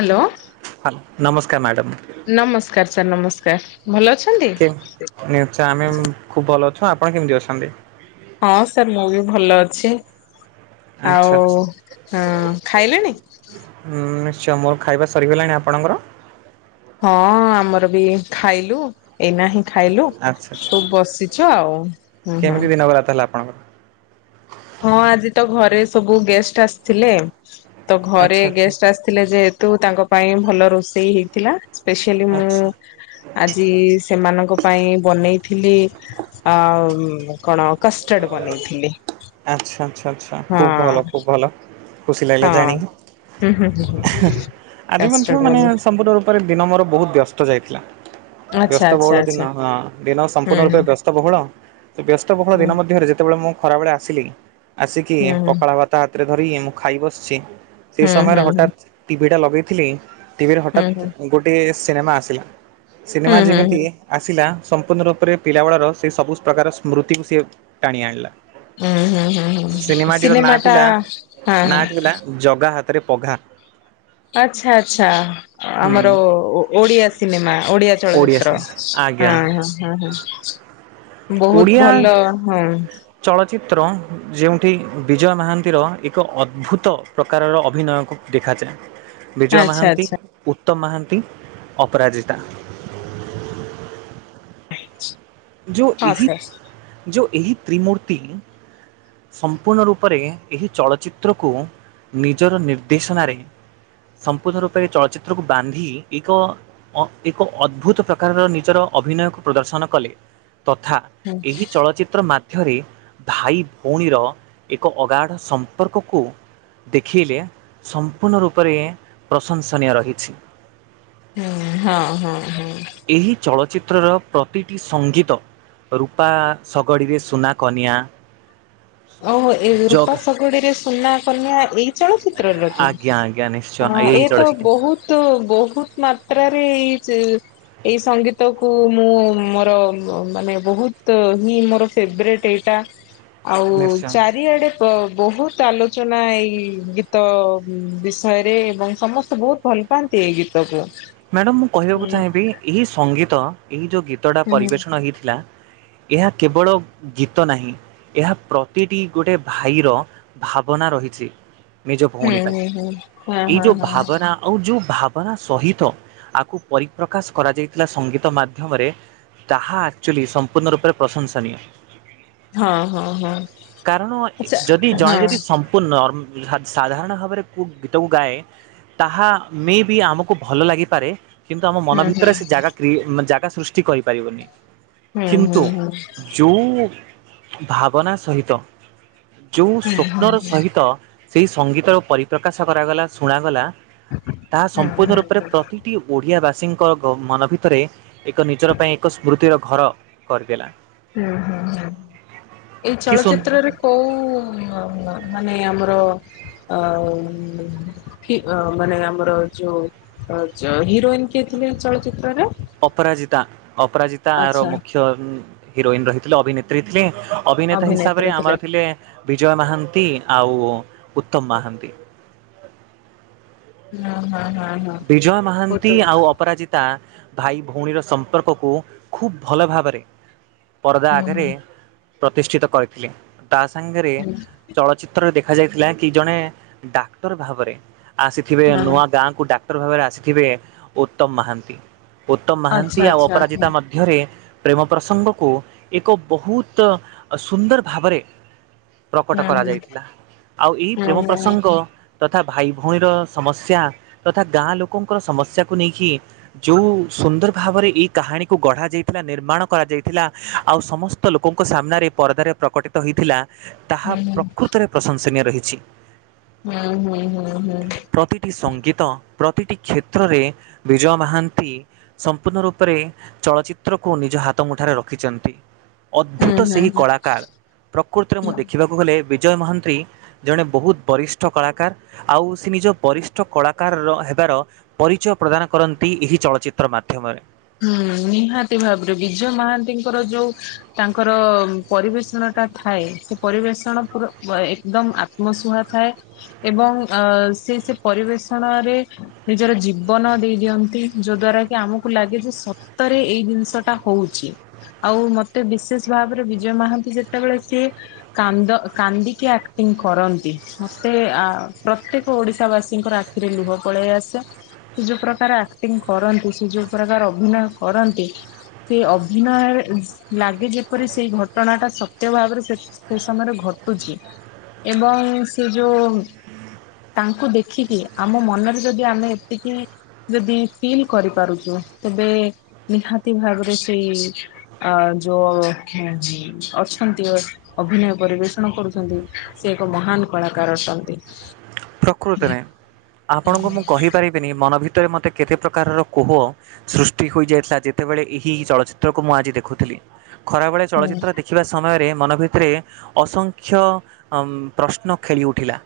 Hello. Hello ନମସ୍କାର madam. ନମସ୍କାର sir ନମସ୍କାର, ଭଲ ଅଛନ୍ତି? ନିଚ୍ଚ ଆମେ ଖୁବ୍ ଭଲ ଅଛୁ, ଆପଣ କେମିତି ଅଛନ୍ତି? ହଁ ସାର୍ ମୁଁ ବି ଭଲ ଅଛି। ଆଉ ଆଚ୍ଛା ହଁ ଖାଇଲେଣି? ହୁଁ ନିଶ୍ଚୟ ମୋର ଖାଇବା ସରିଗଲାଣି। ଆପଣଙ୍କର? ହଁ ଆମର ବି ଖାଇଲୁ ଏଇନା ହିଁ ଖାଇଲୁ ଆଚ୍ଛା ଆଚ୍ଛା ସବୁ ବସିଛୁ ଆଉ ହୁଁ- ହୁଁ। [unintelligible] ତାହେଲେ ଆପଣଙ୍କର। ହଁ ଆଜି ତ ଘରେ ସବୁ ଗେଷ୍ଟ ଆସିଥିଲେ। ତ ଘରେ ଆଚ୍ଛା ଆଚ୍ଛା ଗେଷ୍ଟ ଆସିଥିଲେ ଯେହେତୁ, ତାଙ୍କ ପାଇଁ ଭଲ ରୋଷେଇ ହେଇଥିଲା। ସ୍ପେସିଆଲି ମୁଁ ଆଚ୍ଛା ଆଜି ସେମାନଙ୍କ ପାଇଁ ବନେଇଥିଲି ଆଉ, କଣ କଷ୍ଟାର୍ଡ଼ ବନେଇଥିଲି। ଆଚ୍ଛା ଆଚ୍ଛା ଆଚ୍ଛା ହଁ ଖୁବ ଭଲ ଖୁବ ଭଲ। ଖୁସି ଲାଗିଲା ହଁ ଜାଣିକି, ହୁଁ ହୁଁ ହୁଁ ଆଜି ମଧ୍ୟ କାଷ୍ଟର୍ଡ ମାନେ ବାଲି ସମ୍ପୂର୍ଣ୍ଣ ରୂ ପରେ ଦିନ ମୋର ବହୁତ ବ୍ୟସ୍ତ ଯାଇଥିଲା। ଆଚ୍ଛା ବ୍ୟସ୍ତ ଆଚ୍ଛା ବହୁଳ ଦିନ ଆଚ୍ଛା ହଁ ଦିନ ସମ୍ପୂର୍ଣ ହୁଁ ରୂପେ ବ୍ୟସ୍ତ ବହୁଳ, ବ୍ୟସ୍ତ ବହୁଳ ହୁଁ ଦିନ ମଧ୍ୟ ରେ ଯେତେବେଳେ ମୁଁ ଖରାବେଳେ ଆସିଲି, ଆସିକି ହୁଁ ପଖାଳ ଭା ତା ହାତରେ ଧରିି ମୁଁ ଖାଇ ବସିଛି, ସେ ହୁଁ ହୁଁ ସମୟରେ ହଠାତ୍ ଟିଭି ଟା ଲଗେଇଥିଲି। ଟିଭିରେ ହୁଁ ହଠାତ୍ ହୁଁ। ଗୋଟିଏ ସିନେମା ଆସିଲା, ସିନେମା ହୁଁ ହୁଁ ଯେମିତି ହୁଁ ଆସିଲା, ସମ୍ପୂର୍ଣ୍ଣ ରୂପରେ ପିଲାବେଳର ସେ ସବୁ ପ୍ରକାର ସ୍ମୃତିକୁ ସିଏ ଟାଣି ଆଣିଲା। ହୁଁ ହୁଁ ହୁଁ ହୁଁ ହୁଁ ହୁଁ ସିନେମାଟିର ସିନେମା ନାଁ ଟା ଥିଲା, ହଁ ନାଁ ହଁ ଥିଲା ଜଗା ହାତରେ ପଘା। ଆଚ୍ଛା ଆଚ୍ଛା ହୁଁ ଆମର ଓଡିଆ ସି ସିନେମା ଓଡ଼ିଆ ଚଳଚିତ୍ର ସିନେମା ଆଜ୍ଞା ହଁ- ହଁ -ହଁ -ହଁ। ବହୁତ ଓଡ଼ିଆ ଭଲ ହଁ। ଚଳଚ୍ଚିତ୍ର, ଯେଉଁଠି ବିଜୟ ମହାନ୍ତିର ଏକ ଅଦ୍ଭୁତ ପ୍ରକାରର ଅଭିନୟକୁ ଦେଖାଯାଏ। ବିଜୟ ଆଚ୍ଛା ମହାନ୍ତି, ଆଚ୍ଛା। ଉତ୍ତମ ମହାନ୍ତି, ଅପରାଜିତା। ଯୋଉ ହଁ ଏହି ସାର୍। ଯୋଉ ଏହି ତ୍ରିମୂର୍ତ୍ତି ସମ୍ପୂର୍ଣ୍ଣ ରୂପରେ ଏହି ଚଳଚିତ୍ରକୁ ନିଜର ନିର୍ଦ୍ଦେଶନାରେ ସମ୍ପୂର୍ଣ୍ଣ ରୂପରେ ଚଳଚ୍ଚିତ୍ରକୁ ବାନ୍ଧି ଏକ ଏକ ଅଦ୍ଭୁତ ପ୍ରକାରର ନିଜର ଅଭିନୟକୁ ପ୍ରଦର୍ଶନ କଲେ, ତଥା ଏହି ଚଳଚିତ୍ର ମାଧ୍ୟରେ, ଭାଇ ଭଉଣୀର ଏକ ଅଗାଢ଼ ସମ୍ପର୍କକୁ ଦେଖିଲେ ସମ୍ପୂର୍ଣ୍ଣ ରୂପରେ ପ୍ରଶଂସନୀୟ ରହିଛି। ହୁଁ - ହଁ -ହଁ- ହଁ। ଏହି ଚଳଚ୍ଚିତ୍ରର ପ୍ରତିଟି ସଙ୍ଗୀତ ରୂପା ଶଗଡ଼ିରେ ସୁନା କନିଆ। ଓହୋ ଏ ଜଗ୍ ରୂପା ଶଗଡିରେ ସୁନା କନ୍ୟା ଏଇ ଚଳଚିତ୍ର ର କି? ଆଜ୍ଞା ଆଜ୍ଞା ନିଶ୍ଚୟ ଅ ଏହି ଏ ତ ଚଳଚ୍ଚିତ୍ର ବହୁତ ବହୁତ ମାତ୍ରାରେ ଇତି ଏଇ ସଙ୍ଗୀତକୁ ମୁଁ ମୋର ମାନେ ବହୁତ ହିଁ ମୋର ଫେବରେଟ୍ ଏଇଟା। ଆଉ ନିଶ୍ଚୟ। ଚାରିଆଡ଼େ ପ୍ର ହୁତ ଆଲୋଚନା ଏଇ ଗୀତ ବିଷୟରେ ଏବଂ ସମସ୍ତେ ବହୁତ ଭଲ ପାଆନ୍ତି ଏଇ ଗୀତକୁ। ମ୍ୟାଡ଼ାମ ମୁଁ ହୁଁ କହିବାକୁ ଚାହିଁବି ଏଇ ସଙ୍ଗୀତ ଏଇ ଯୋଉ ଗୀତଟା ହୁଁ। ପରିବେଷଣ ହେଇଥିଲା ଏହା କେବଳ ଗୀତ ନାହିଁ। ଏହା ପ୍ରତିଟି ଗୋଟେ ଭାଇର ଭାବନା ରହିଛି। ନିଜ ହୁଁ ଭଉଣୀ ପାଇଁ ହୁଁ ହୁଁ ହଁ ଏଇ ହଁ ଯୋଉ ଭାବନା ଆଉ ଯୋଉ ଭାବନା ସହିତ ଆକୁ ପରିପ୍ରକାଶ କରାଯାଇଥିଲା ସଙ୍ଗୀତ ମାଧ୍ୟମରେ। ତାହା ଆକ୍ଚୁଆଲି ସମ୍ପୂର୍ଣ୍ଣ ରୂପେ ପ୍ରଶଂସନୀୟ। ହଁ ହଁ କାରଣ ଯଦି ହଁ ହଁ। ଜଣିଲେ ସମ ମ୍ପୁର୍ଣ ଉଁ ସା ସାଧାରଣ ଭାବରେ କୋଉ ଗୀତକୁ ଗାଏ ତାହା ମେ ବି ଆମକୁ ଭଲ ଲାଗି ପାରେ କିନ୍ତୁ ଆମ ମନ ହଁ ହୁଁ ଭିତରେ ସେ ଜାଗା କ୍ରିଏ ଜାଗା ସୃଷ୍ଟି କରିପାରିବନି। ହୁଁ ହୁଁ କିନ୍ତୁ ହୁଁ ଯୋଉ ଭାବନା ସହିତ ଯୋଉ ସ୍ୱପ୍ନର ସହିତ ସେଇ ସଙ୍ଗୀତର ପରିପ୍ରକାଶ କରାଗଲା ଶୁଣାଗଲା ତାହା ହୁଁ ହୁଁ ସମ୍ପୂର୍ଣ୍ଣ ରୂପରେ ହୁଁ ପ୍ରତି ଏଇ ଓଡିଆ ବାସୀଙ୍କ ଗ ମନ ଭିତରେ ଏକ ନିଜର ପାଇଁ ଏକ ସ୍ମୃତିର ଘର କରିଦେଲା। ହୁଁ ହୁଁ ହୁଁ ଏଇ କି ସୁନ ଚଳଚିତ୍ରରେ [inaudible] ଅ ନା ମାନେ ଆମର ଆ ଆ ଫି ଅ ମାନେ ଆମର ଯୋଉ ଅ ଚ ହିରୋଇନ କିଏ ଥିଲେ ଚଳଚିତ୍ରର? ଅପରାଜିତା ଅପରାଜିତା ଆର ମୁଖ୍ୟ ଉଁ ହିରୋଇନ ରହିଥିଲେ ଅଭିନେତ୍ରୀ ଥିଲେ ଅଭିନେତା ହିସାବରେ ଆମର ଥିଲେ ବିଜୟ ମହାନ୍ତି ଆଉ ଉତ୍ତମ ମହାନ୍ତି। ହଁ ହଁ ହଁ ହଁ। ବିଜୟ ବହୁତ ମହାନ୍ତି ଆଉ ଅପରାଜିିତ ତା ଭାଇ ଭଉଣୀର ସମ୍ପର୍କକୁ ଖୁବ ଭଲ ଭାବରେ ପରଦା ହୁଁ ଆଗରେ ପ୍ରତିଷ୍ଠିତ କରିଥିଲେ ତା ସାଙ୍ଗରେ ହୁଁ ଚଳଚ ଚିତ୍ର ଦେଖା ଯାଇଥିଲା କି ଜଣେ ଡାକ୍ତର ଭାବରେ ଆସିଥିବେ ହଁ ନୂଆ ଗାଁକୁ ଡାକ କ୍ଟର ଭାବରେ ଆସିଥିବେ ଉତ୍ତମ ମହାନ୍ତି ଉତ୍ତମ ମହାନ୍ତି ଆଚ୍ଛା ଆଉ ଆଚ୍ଛା ହଁ। ଅପରାଜିତା ମଧ୍ୟ ଧ୍ୟରେ ପ୍ରେମ ପ୍ରସଙ୍ଗକୁ ଏକ ବହୁତ ସୁନ୍ଦର ଭାବରେ [inaudible] ପ୍ରକଟ ହୁଁ କରାଯାଇଥିଲା ଆଉ ଏଇ ହୁଁ ପ୍ରେମ ପ୍ରସଙ୍ଗ ତଥା ଭାଇ ଭଉଣୀର ସମସ୍ୟା ତଥା ଗାଁ ଲୋକଙ୍କର ସମସ୍ୟାକୁ ନେଇକି ଯୋଉ ସୁନ୍ଦର ଭାବରେ ଏଇ କାହାଣୀକୁ ଗଢା ଯାଇଥିଲା ନିର୍ମାଣ କରାଯାଇଥିଲା ଆଉ ସମସ୍ତ ତ ଲୋକଙ୍କ ସାମ୍ନାରେ ପରଦାରେ ପ୍ରକଟିତ ହୋଇଥିଲା ତାହା ହୁଁ ହୁଁ ହୁଁ ପ୍ରକୃତରେ ପ୍ରଶଂସନୀୟ ରହିଛି। ହୁଁ ହୁଁ ହୁଁ ହୁଁ। ପ୍ରତିଟି ସଙ୍ଗୀତ ପ୍ରତିଟି କ୍ଷେତ୍ରରେ ବିଜୟ ମହାନ୍ତି ସମ୍ପୂର୍ଣ୍ଣ ରୂପରେ ଚଳଚିତ୍ରକୁ ନିଜ ହାତ ମୁଠାରେ ରଖିଛନ୍ତି। ଅଦ୍ଭୁତ ହୁଁ ସେହି ହୁଁ କଳାକାର ପ୍ରକୃତରେ ମୁଁ ହୁଁ। ଦେଖିବାକୁ ଗଲେ ବିଜୟ ମହାନ୍ତି ଜଣେ ବହୁତ ବରିଷ୍ଠ କଳାକାର ଆଉ ସେ ନିଜ ବରିଷ୍ଠ କଳା କାର ହେବାର ପରିଚୟ ପ୍ରଦାନ କରନ୍ତି ଏହି ଚଳଚିତ୍ର ମାଧ୍ୟମରେ। ହୁଁ ନିହାତି ଭାବରେ ବିଜୟ ମହାନ୍ତିଙ୍କର ଯୋଉ ତାଙ୍କର ପରିବେଷଣ ଟା ଥାଏ ସେ ପରିବେଷଣ ପୁରା ଅ ଏକଦମ ଆତ୍ମ ତ୍ମସୁହା ଥାଏ ଏବଂ ଅ ସେ ସେ ପରିବେଷଣରେ ନିଜର ଜୀବନ ଦେଇ ଦିଅନ୍ତି ଯୋଉ ଦ୍ଵାରା କି ଆମକୁ ଲାଗେ ଯେ ସତରେ ଏଇ ଜିନିଷ ଟା ହୋଉଚି। ଆଉ ମତେ ବିଶେଷ ଭାବରେ ବିଜୟ ମହାନ୍ତି ଯେତେବେଳେ ସିଏ କାନ୍ଦ କାନ୍ଦିକି ଆକ୍ଟିଂ କରନ୍ତି ମତେ ଆ ପ୍ରତ୍ୟେକ ଓଡ଼ିଶାବାସୀଙ୍କର ଆଖ ଖିରେ ଲୁହ ପଳେଇ ଆସେ ସେ ଯୋଉ ପ୍ରକାର ଆକ୍ଟିଂ କରନ୍ତି ସେ ଯୋଉ ପ୍ରକାର ଅ ଭିନୟ କରନ୍ତି ସେଇ ଅଭିନୟରେ ଉ ଲାଗେ ଯେପରି ସେଇ ଘଟଣା ଟା ସତ୍ୟ ଭାବରେ ସେ ସେ ସମୟରେ ଘଟୁଛି ଏବଂ ସେ ଯୋଉ ତାଙ୍କୁ ଦେଖିକି ଆମ ମନରେ ଯଦି ଆମେ ଏତିକି ଯଦି ଫିଲ୍ କରିପାରୁଚୁ ତେବେ ନିହାତି ଭାବରେ ସେଇ ଅ ଯୋଉ ଅଛନ୍ତି ଅ ଅଭିନୟ ପରିବେଷଣ କରୁଛନ୍ତି ସେ ଏକ ମହାନ କଳାକାର ଅଟନ୍ତି। ପ୍ରକୃତିରେ ଆପଣଙ୍କୁ ମୁଁ କହିପାରିବିନି ମନ ଭିତରେ ମୋତେ କେତେ ପ୍ରକାରର କୋହ ସୃଷ୍ଟି ହୋଇଯାଇଥିଲା ଯେତେବେଳେ ଏହି ଚଳଚିତ୍ରକୁ ମୁଁ ଆଜି ଦେଖୁଥିଲି ଖରାବେଳେ ଚଳଚ୍ଚିତ୍ର ଦେଖି ଖିବା ସମୟରେ ମନ ଭିତରେ ଅସଂଖ୍ୟ ଅ ପ୍ରଶ୍ନ ଖେଳି ଉଠିଲା।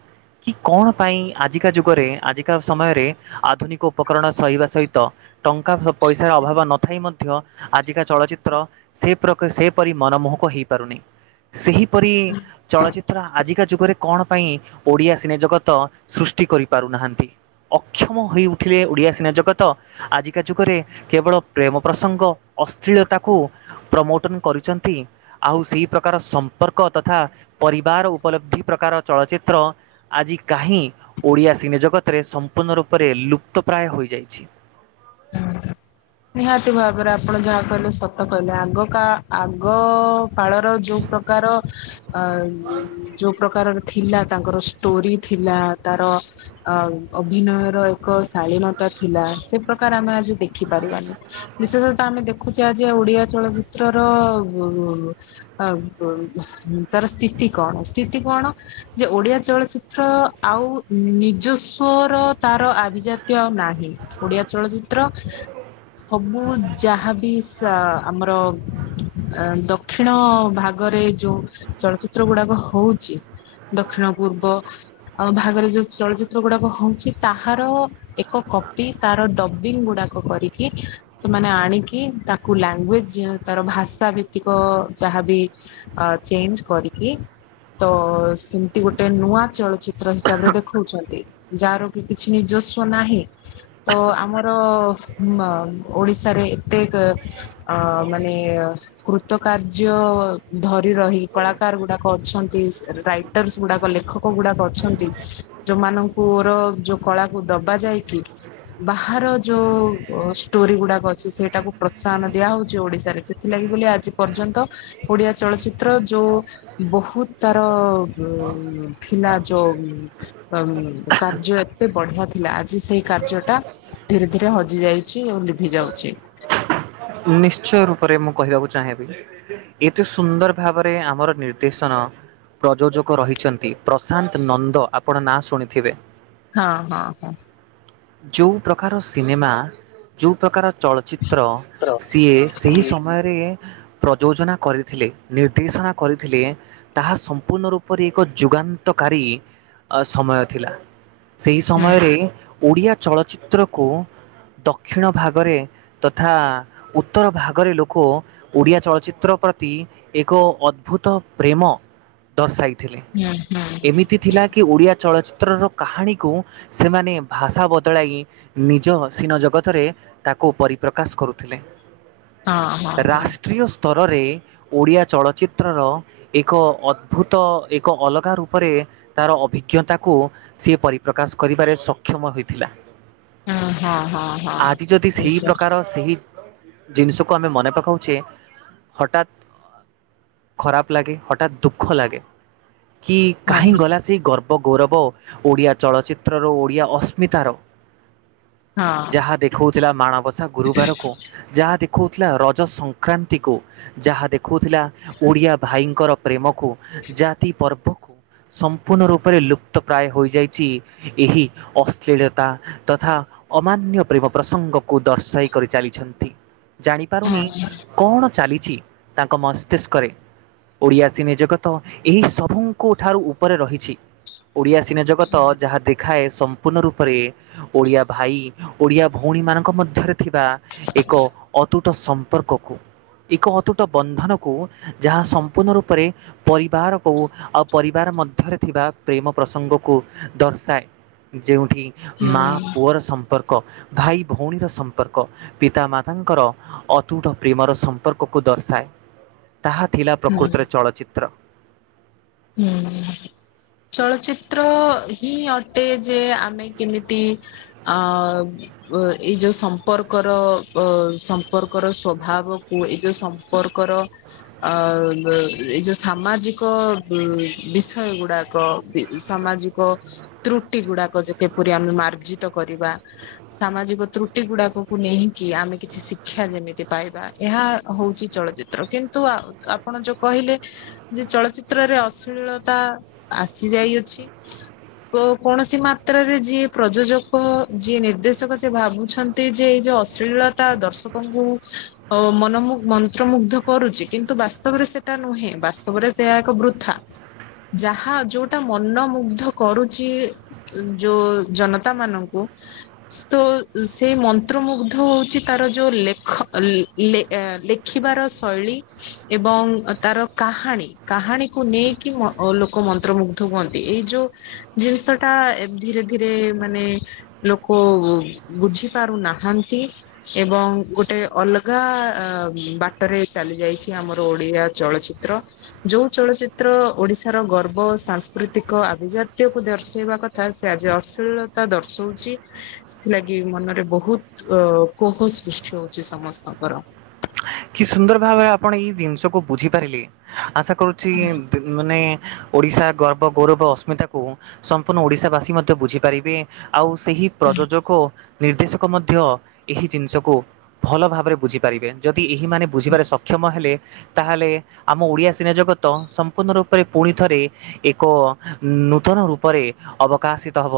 କି କଣ ପାଇଁ ଆଜିକା ଯୁଗରେ ଆଜିକା ସମୟରେ ଆଧୁନିକ ଉପକରଣ ସହିବା ସହିତ ଟଙ୍କା ଫ ପଇସାର ଅଭାବ ନଥାଇ ମ ଧ୍ୟ ଆଜିକା ଚଳଚିତ୍ର ସେ ପ୍ରକ ସେପରି ମନମୋହକ ହେଇପାରୁନି ସେହି ପରି ଚଳଚ୍ଚିତ୍ର ଆଜିକା ଯୁଗରେ କଣ ପାଇଁ ଓଡ଼ିଆ ସିନେଜଗତ ତ ସୃଷ୍ଟି କରିପାରୁନାହାନ୍ତି। ଅକ୍ଷମ ହୋଇ ଉଠିଲେ ଓଡ଼ିଆ ସିନେ ଜଗତ ଆଜିକା ଯୁଗରେ କେବଳ ପ୍ରେମ ପ୍ରସଙ୍ଗ ଅସ୍ଲିଳତାକୁ ପ୍ରମୋଟନ କରିଚନ୍ତି। ଆଉ ସେଇ ପ୍ରକାର ସମ୍ପର୍କ ତଥା ପରିବାର ଉପଲବ୍ଧି ପ୍ରକାର ଚଳଚିତ୍ର ଆଜି କାହିଁ ଓଡ଼ିଆ ସିନେଜଗତରେ ସମ୍ପୂର୍ଣ୍ଣ ରୂପରେ ଲୁପ୍ତପ୍ରାୟ ହୋଇଯାଇଛି? ନିହାତି ଭାବରେ ଆପଣ ଯାହା କହିଲେ ସତ କହିଲେ ଆଗ ଆଗ କାଳର ଯୋଉ ପ୍ର କାର ଅ ଇଇ ଯୋଉ ପ୍ରକାରର ଥିଲା ତାଙ୍କର ଷ୍ଟୋରି ଥିଲା ତାର ଅ ଅଭିନୟର ଏକ ଶାଳୀନତା ଥିଲା ସେ ପ୍ରକାର ଆମେ ଆଜି ଦେଖି ପାରିବାନି ବିଶେଷତଃ ଆମେ ଦେଖୁଛେ ଆଜି ଓଡିଆ ଚଳଚିତ୍ରର ବୋବୋବୋ ଅ ବୋ ବୋ ତାର ସ୍ଥିତି କଣ ସ୍ଥିତି କଣ? ଯେ ଓଡିଆ ଚଳଚିତ୍ର ଆଉ ନିଜସ୍ଵର ତାର ଆଭିଜା ତ୍ୟ ନାହିଁ ଓଡିଆ ଚଳଚିତ୍ର ସବୁ ଯାହାବି ସ ଆମର ଅ ଦକ୍ଷିଣ ଭାଗରେ ଯୋଉ ଚଳଚିତ୍ର ଗୁଡାକ ହଉଚି ଦକ୍ଷିଣ ପୂର୍ବ ଆଉ ଭାଗରେ ଯୋଉ ଚଳଚିତ୍ର ଗୁଡାକ ହଉଛି ତାହାର ଏକ କପି ତାର ଡବିଂ ଗୁଡାକ କରିକି ସେମାନେ ଆଣିକି ତାକୁ ଲାଙ୍ଗୁଏଜ ତାର ଭାଷା ଭିତ୍ତିକ ଯାହାବି ଅ ଚେଞ୍ଜ କରିକି ତ ସେମିତି ଗୋଟେ ନୂଆ ଚଳଚିତ୍ର ହିସାବରେ ଦେଖଉଛନ୍ତି। ଯାହାର କି କିଛି ନିଜସ୍ୱ ନାହିଁ ତ ଆମର ଓଡ଼ିଶାରେ ଏତେ ଆ -ମାନେ କୃତ କାର୍ଯ୍ୟ ଧରି ରହି କଳାକାର ଗୁଡାକ ଅଛନ୍ତି ସେ ଦାୟୀ ଗୁଡ଼ାକ ଲେଖକ ଗୁଡ଼ାକ ଅଛନ୍ତି ଯୋଉମାନଙ୍କୁର ଯୋଉ କଳାକୁ ଦବା ଯାଇକି ବାହାର ଯୋଉ ଷ୍ଟୋରି ଗୁଡାକ ଅଛି ସେଇଟାକୁ ପ୍ରୋତ୍ସାହନ ଦିଆହଉଛି ଓଡିଶାରେ ସେଥିଲାଗି ବୋଲି ଆଜି ପର୍ଯ୍ୟନ୍ତ ଓଡିଆ ଚଳଚିତ୍ର ଯୋଉ ବହୁତ ତାର ଥିଲା ଯୋଉ ତ ଉ -କାର୍ଯ୍ୟ ଏତେ ବଢିଆ ଥିଲା ଆଜି ସେଇ କାର୍ଯ୍ୟ ଟା ଧୀରେ ଧୀରେ ହଜି ଯାଇ ଛି ଆଉ ଲିଭି ଯାଉଛି ନିଶ୍ଚୟ ରୂପରେ ମୁଁ କହିବାକୁ ଚାହିଁବି ଏତେ ସୁନ୍ଦର ଭାବରେ ଆମର ନିର୍ଦ୍ଦେଶନ ପ୍ରଯୋଜକ ରହିଛନ୍ତି ପ୍ରଶାନ୍ତ ନନ୍ଦ ଆପଣ ନାଁ ଶୁଣିଥିବେ! ହଁ, ହଁ, ହ ଯୋଉ ପ୍ରକାର ସିନେମା ଯୋଉ ପ୍ରକାର ଚଳଚ୍ଚିତ୍ର ହୁଁ ସିଏ ସେହି ସମୟରେ ପ୍ରଯୋଜନା କରିଥିଲେ ନିର୍ଦ୍ଦେଶନା କରିଥିଲେ। ତାହା ସମ୍ପୂର୍ଣ୍ଣ ରୂପରେ ଏକ ଯୁଗାନ୍ତକାରୀ ଆ ସମୟ ଥିଲା। ସେହି ସମୟରେ ଓଡ଼ିଆ ଚଳଚ୍ଚିତ୍ରକୁ ଦକ୍ଷିଣ ଭାଗରେ ତଥା ଉତ୍ତର ଭାଗରେ ଲୋକ ଓଡ଼ିଆ ଚଳଚ୍ଚିତ୍ର ପ୍ରତି ଏକ ଅଦ୍ଭୁତ ପ୍ରେମ ଦର୍ଶାଇଥିଲେ ହୁଁ ହଁ ଏମିତି ତିି ଥିଲା କି ଓଡ଼ିଆ ଚଳଚ୍ଚିତ୍ରର କାହାଣୀକୁ ସେମାନେ ଭାଷା ବଦଳାଇ ନିଜ ଅସିିନ ଜଗତରେ ତାକୁ ପରିପ୍ରକାଶ କରୁ ହଁ ହଁ ରାଷ୍ଟ୍ରୀୟ ସ୍ତରରେ ଓଡ଼ିଆ ଚଳଚ୍ଚିତ୍ରର ଏକ ଅଦ୍ଭୁତ ଏକ ଅଲଗା ରୂପରେ ତାର ଅଭିଜ୍ଞତାକୁ ସିଏ ପରିପ୍ରକାଶ କରିବାରେ ସକ୍ଷମ ହୋଇଥିଲା। ହଁ ହଁ ହଁ ହଁ। ଆଜି ଯଦି ସେଇ ପ୍ରକାର ସେଇ ଜିନିଷକୁ ଆମେ ମନେ ପକାଉଛେ ହଠାତ୍ ଖରାପ ଲାଗେ ହଠାତ୍ ଦୁଃଖ ଲାଗେ କି ହଁ ହଁ କାହିଁ ଗଲା ସେଇ ଗର୍ବ ବ ଗୌରବ ଓଡିଆ ଚଳଚିତ୍ରର ଓଡିଆ ଅସ୍ମିତାର ଯାହା ଦେଖଉଥିଲା ମାଣବସା ଗୁରୁବାରକୁ ଯାହା ଦେଖାଉଥିଲା ରଜ ସଂକ୍ରାନ୍ତିକୁ ଯାହା ଦେଖଉଥିଲା ଓଡ଼ିଆ ଭାଇଙ୍କର ପ୍ରେମକୁ ଜାତି ପର୍ବ ସମ୍ପୂର୍ଣ୍ଣ ରୂପରେ ଲୁପ୍ତ ପ୍ରାୟ ହୋଇଯାଇଛି ଏହି ଅଶ୍ଳୀଳତା ତଥା ଅମାନ୍ୟ ପ୍ରେମ ପ୍ରସଙ୍ଗକୁ ଦର୍ଶାଇ କରି ଚାଲିଛନ୍ତି। ହଁ ଜାଣିପାରୁନି ହଁ କଣ ଚାଲିଛି ତାଙ୍କ ମସ୍ତିଷ୍କରେ ଓଡ଼ିଆ ସିନେ ଜଗତ ଏହି ସବୁଙ୍କ ଠାରୁ ଉପରେ ରହିଛି ଓଡିଆ ସିନେ ଜଗତ ଯାହା ଦେଖ ଖାଏ ସମ୍ପୂର୍ଣ୍ଣ ରୂପରେ ଓଡ଼ିଆ ଭାଇ ଓଡ଼ିଆ ଭଉଣୀମାନଙ୍କ ମଧ୍ୟରେ ଥିବା ଏକ ଅତୁଟ ସମ୍ପର୍କକୁ ଏକ ଅତୁଟ ବନ୍ଧନକୁ ଯାହା ସମ୍ପୂର୍ଣ୍ଣ ରୂପରେ ପରିବାର କ ଆଉ ପରିବାର ମଧ୍ୟରେ ଥିବା ପ୍ରେମ ପ୍ରସଙ୍ଗକୁ ଦର୍ଶାଏ। ଯେଉଁଠି ହୁଁ ମା ପୁଅର ସମ୍ପର୍କ ଭାଇ ଭଉଣୀର ସମ୍ପର୍କ ପିତାମାତାଙ୍କର ଅତୁଟ ପ୍ରେମର ସମ୍ପର୍କକୁ ଦର୍ଶାଏ। ତାହା ଥିଲା ହୁଁ ପ୍ରକୃତରେ ଚଳଚ୍ଚିତ୍ର। ହୁଁ। ଚଳଚ୍ଚିତ୍ର ହିଁ ଅଟେ ଯେ ଆମେ କେମିତି ଅ ଅ ଏଇ ଯୋଉ ସମ୍ପର୍କର ଅ ସମ୍ପର୍କର ସ୍ଵଭାବକୁ ଏଇ ଯୋଉ ସମ୍ପ ମ୍ପର୍କର ଅ ଅ ଏଇ ଯୋଉ ସାମାଜିକ ଉଁ ବିଷୟ ଗୁଡାକ ବି ସାମାଜିକ ତ୍ରୁଟି ଗୁଡାକ ଯେ କିପରି ଆମେ ମାର୍ଜିତ କରିବା? ସାମାଜିକ ତ୍ରୁଟି ଗୁଡାକକୁ ନେଇକି ଆମେ କିଛି ଶିକ୍ଷା ଯେମିତି ପାଇବା ଏହା ହଉଛି ଚଳଚ୍ଚି ତ୍ର କିନ୍ତୁ ଆ ଆପଣ ଯୋଉ କହିଲେ ଯେ ଚଳଚ୍ଚି ତ୍ରରେ ଅଶ୍ଳିଳତା ଆସି ଯାଇଅଛି କୋ କୌଣସି ମାତ୍ରରେ ଯିଏ ପ୍ରଯୋଜକ ଯିଏ ନିର୍ଦ୍ଦେଶକ ସିଏ ଭାବୁଛନ୍ ନ୍ତି ଯେ ଏଇ ଯୋଉ ଅଶ୍ଳୀଳତା ଦର୍ଶକଙ୍କୁ ଅ ମନ ମନ୍ତ୍ରମୁଗ୍ଧ କରୁଛି କିନ୍ତୁ ବାସ୍ତବରେ ସେଟା ନୁହେଁ ବାସ୍ତବରେ ସେଆ ଏକ ବୃଥା ଯାହା ଯୋଉଟା ମନମୁଗ୍ଧ କରୁଛି ଯୋଉ ଜନତା ମାନଙ୍କୁ ସୋ ସେଇ ମନ୍ତ୍ରମୁଗ୍ଧ ହଉଛି ତାର ଯୋଉ ଲେଖ ଲେ ଅ ଲେ ଖିବାର ଶୈଳୀ ଏବଂ ତାର କାହାଣୀ କାହାଣୀକୁ ନେଇକି ମ ଲୋକ ମନ୍ତ୍ରମୁଗ୍ଧ ହୁଅନ୍ତି ଏଇ ଯୋଉ ଜିନିଷ ତା ଧୀରେ ଧୀରେ ମାନେ ଲୋକ ବୁଝି ପାରୁନାହାନ୍ତି ଏବଂ ଗୋଟେ ଅଲଗା ଅ ବାଟରେ ଚାଲି ଯାଇଛି ଆମର ଓଡିଆ ଚଳଚ୍ଚି ଚ୍ଚିତ୍ର ଯୋଉ ଚଳଚ୍ଚିତ୍ର ଓଡିଶାର ଗର୍ବ ସାଂସ୍କୃତିକ ଆଭିଜାତ୍ୟକୁ ଦର୍ଶେଇବା କ ଥା ସେ ଆଜି ଅଶ୍ଳୀଳତା ଦର୍ଶଉଛି ସେଥିଲାଗି ମନରେ ବହୁତ ଅ କୋହ ସୃଷ୍ଟି ହଉଛି ସମସ୍ତଙ୍କର। କି ସୁନ୍ଦର ଭାବରେ ଆପଣ ଏଇ ଜିନିଷକୁ ବୁଝିପାରିଲେ ଆଶା କରୁଛି ମାନେ ଓଡ଼ିଶା ଗର୍ବ ଗୌରବ ଅସ୍ମିତାକୁ ସମ୍ପୂର୍ଣ୍ଣ ଓଡିଶାବାସୀ ମଧ୍ୟ ବୁଝିପାରିବେ ଆଉ ସେହି ପ୍ରଯୋଜକ, ନିର୍ଦ୍ଦେଶକ ମଧ୍ୟ ଏହି ଜିନିଷକୁ ଭଲ ଭାବରେ ବୁଝିପାରିବେ ଯଦ ଦି ଏହି ମାନେ ବୁଝିବାରେ ସକ୍ଷମ ହେଲେ ତାହେଲେ ଆମ ଓଡ଼ିଆ ସିନେ ଜଗତ ସମ୍ପୂର୍ଣ୍ଣ ରୂପରେ ପୁଣିଥରେ ଏକ ନୂତନ ରୂପରେ ଅବକାଶିତ ହବ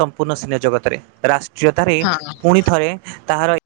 ସମ୍ପୂର୍ଣ୍ଣ ସିନେ ଜଗତରେ ରାଷ୍ଟ୍ରୀୟତାରେ ହଁ ପୁଣି ଥରେ ତାହାର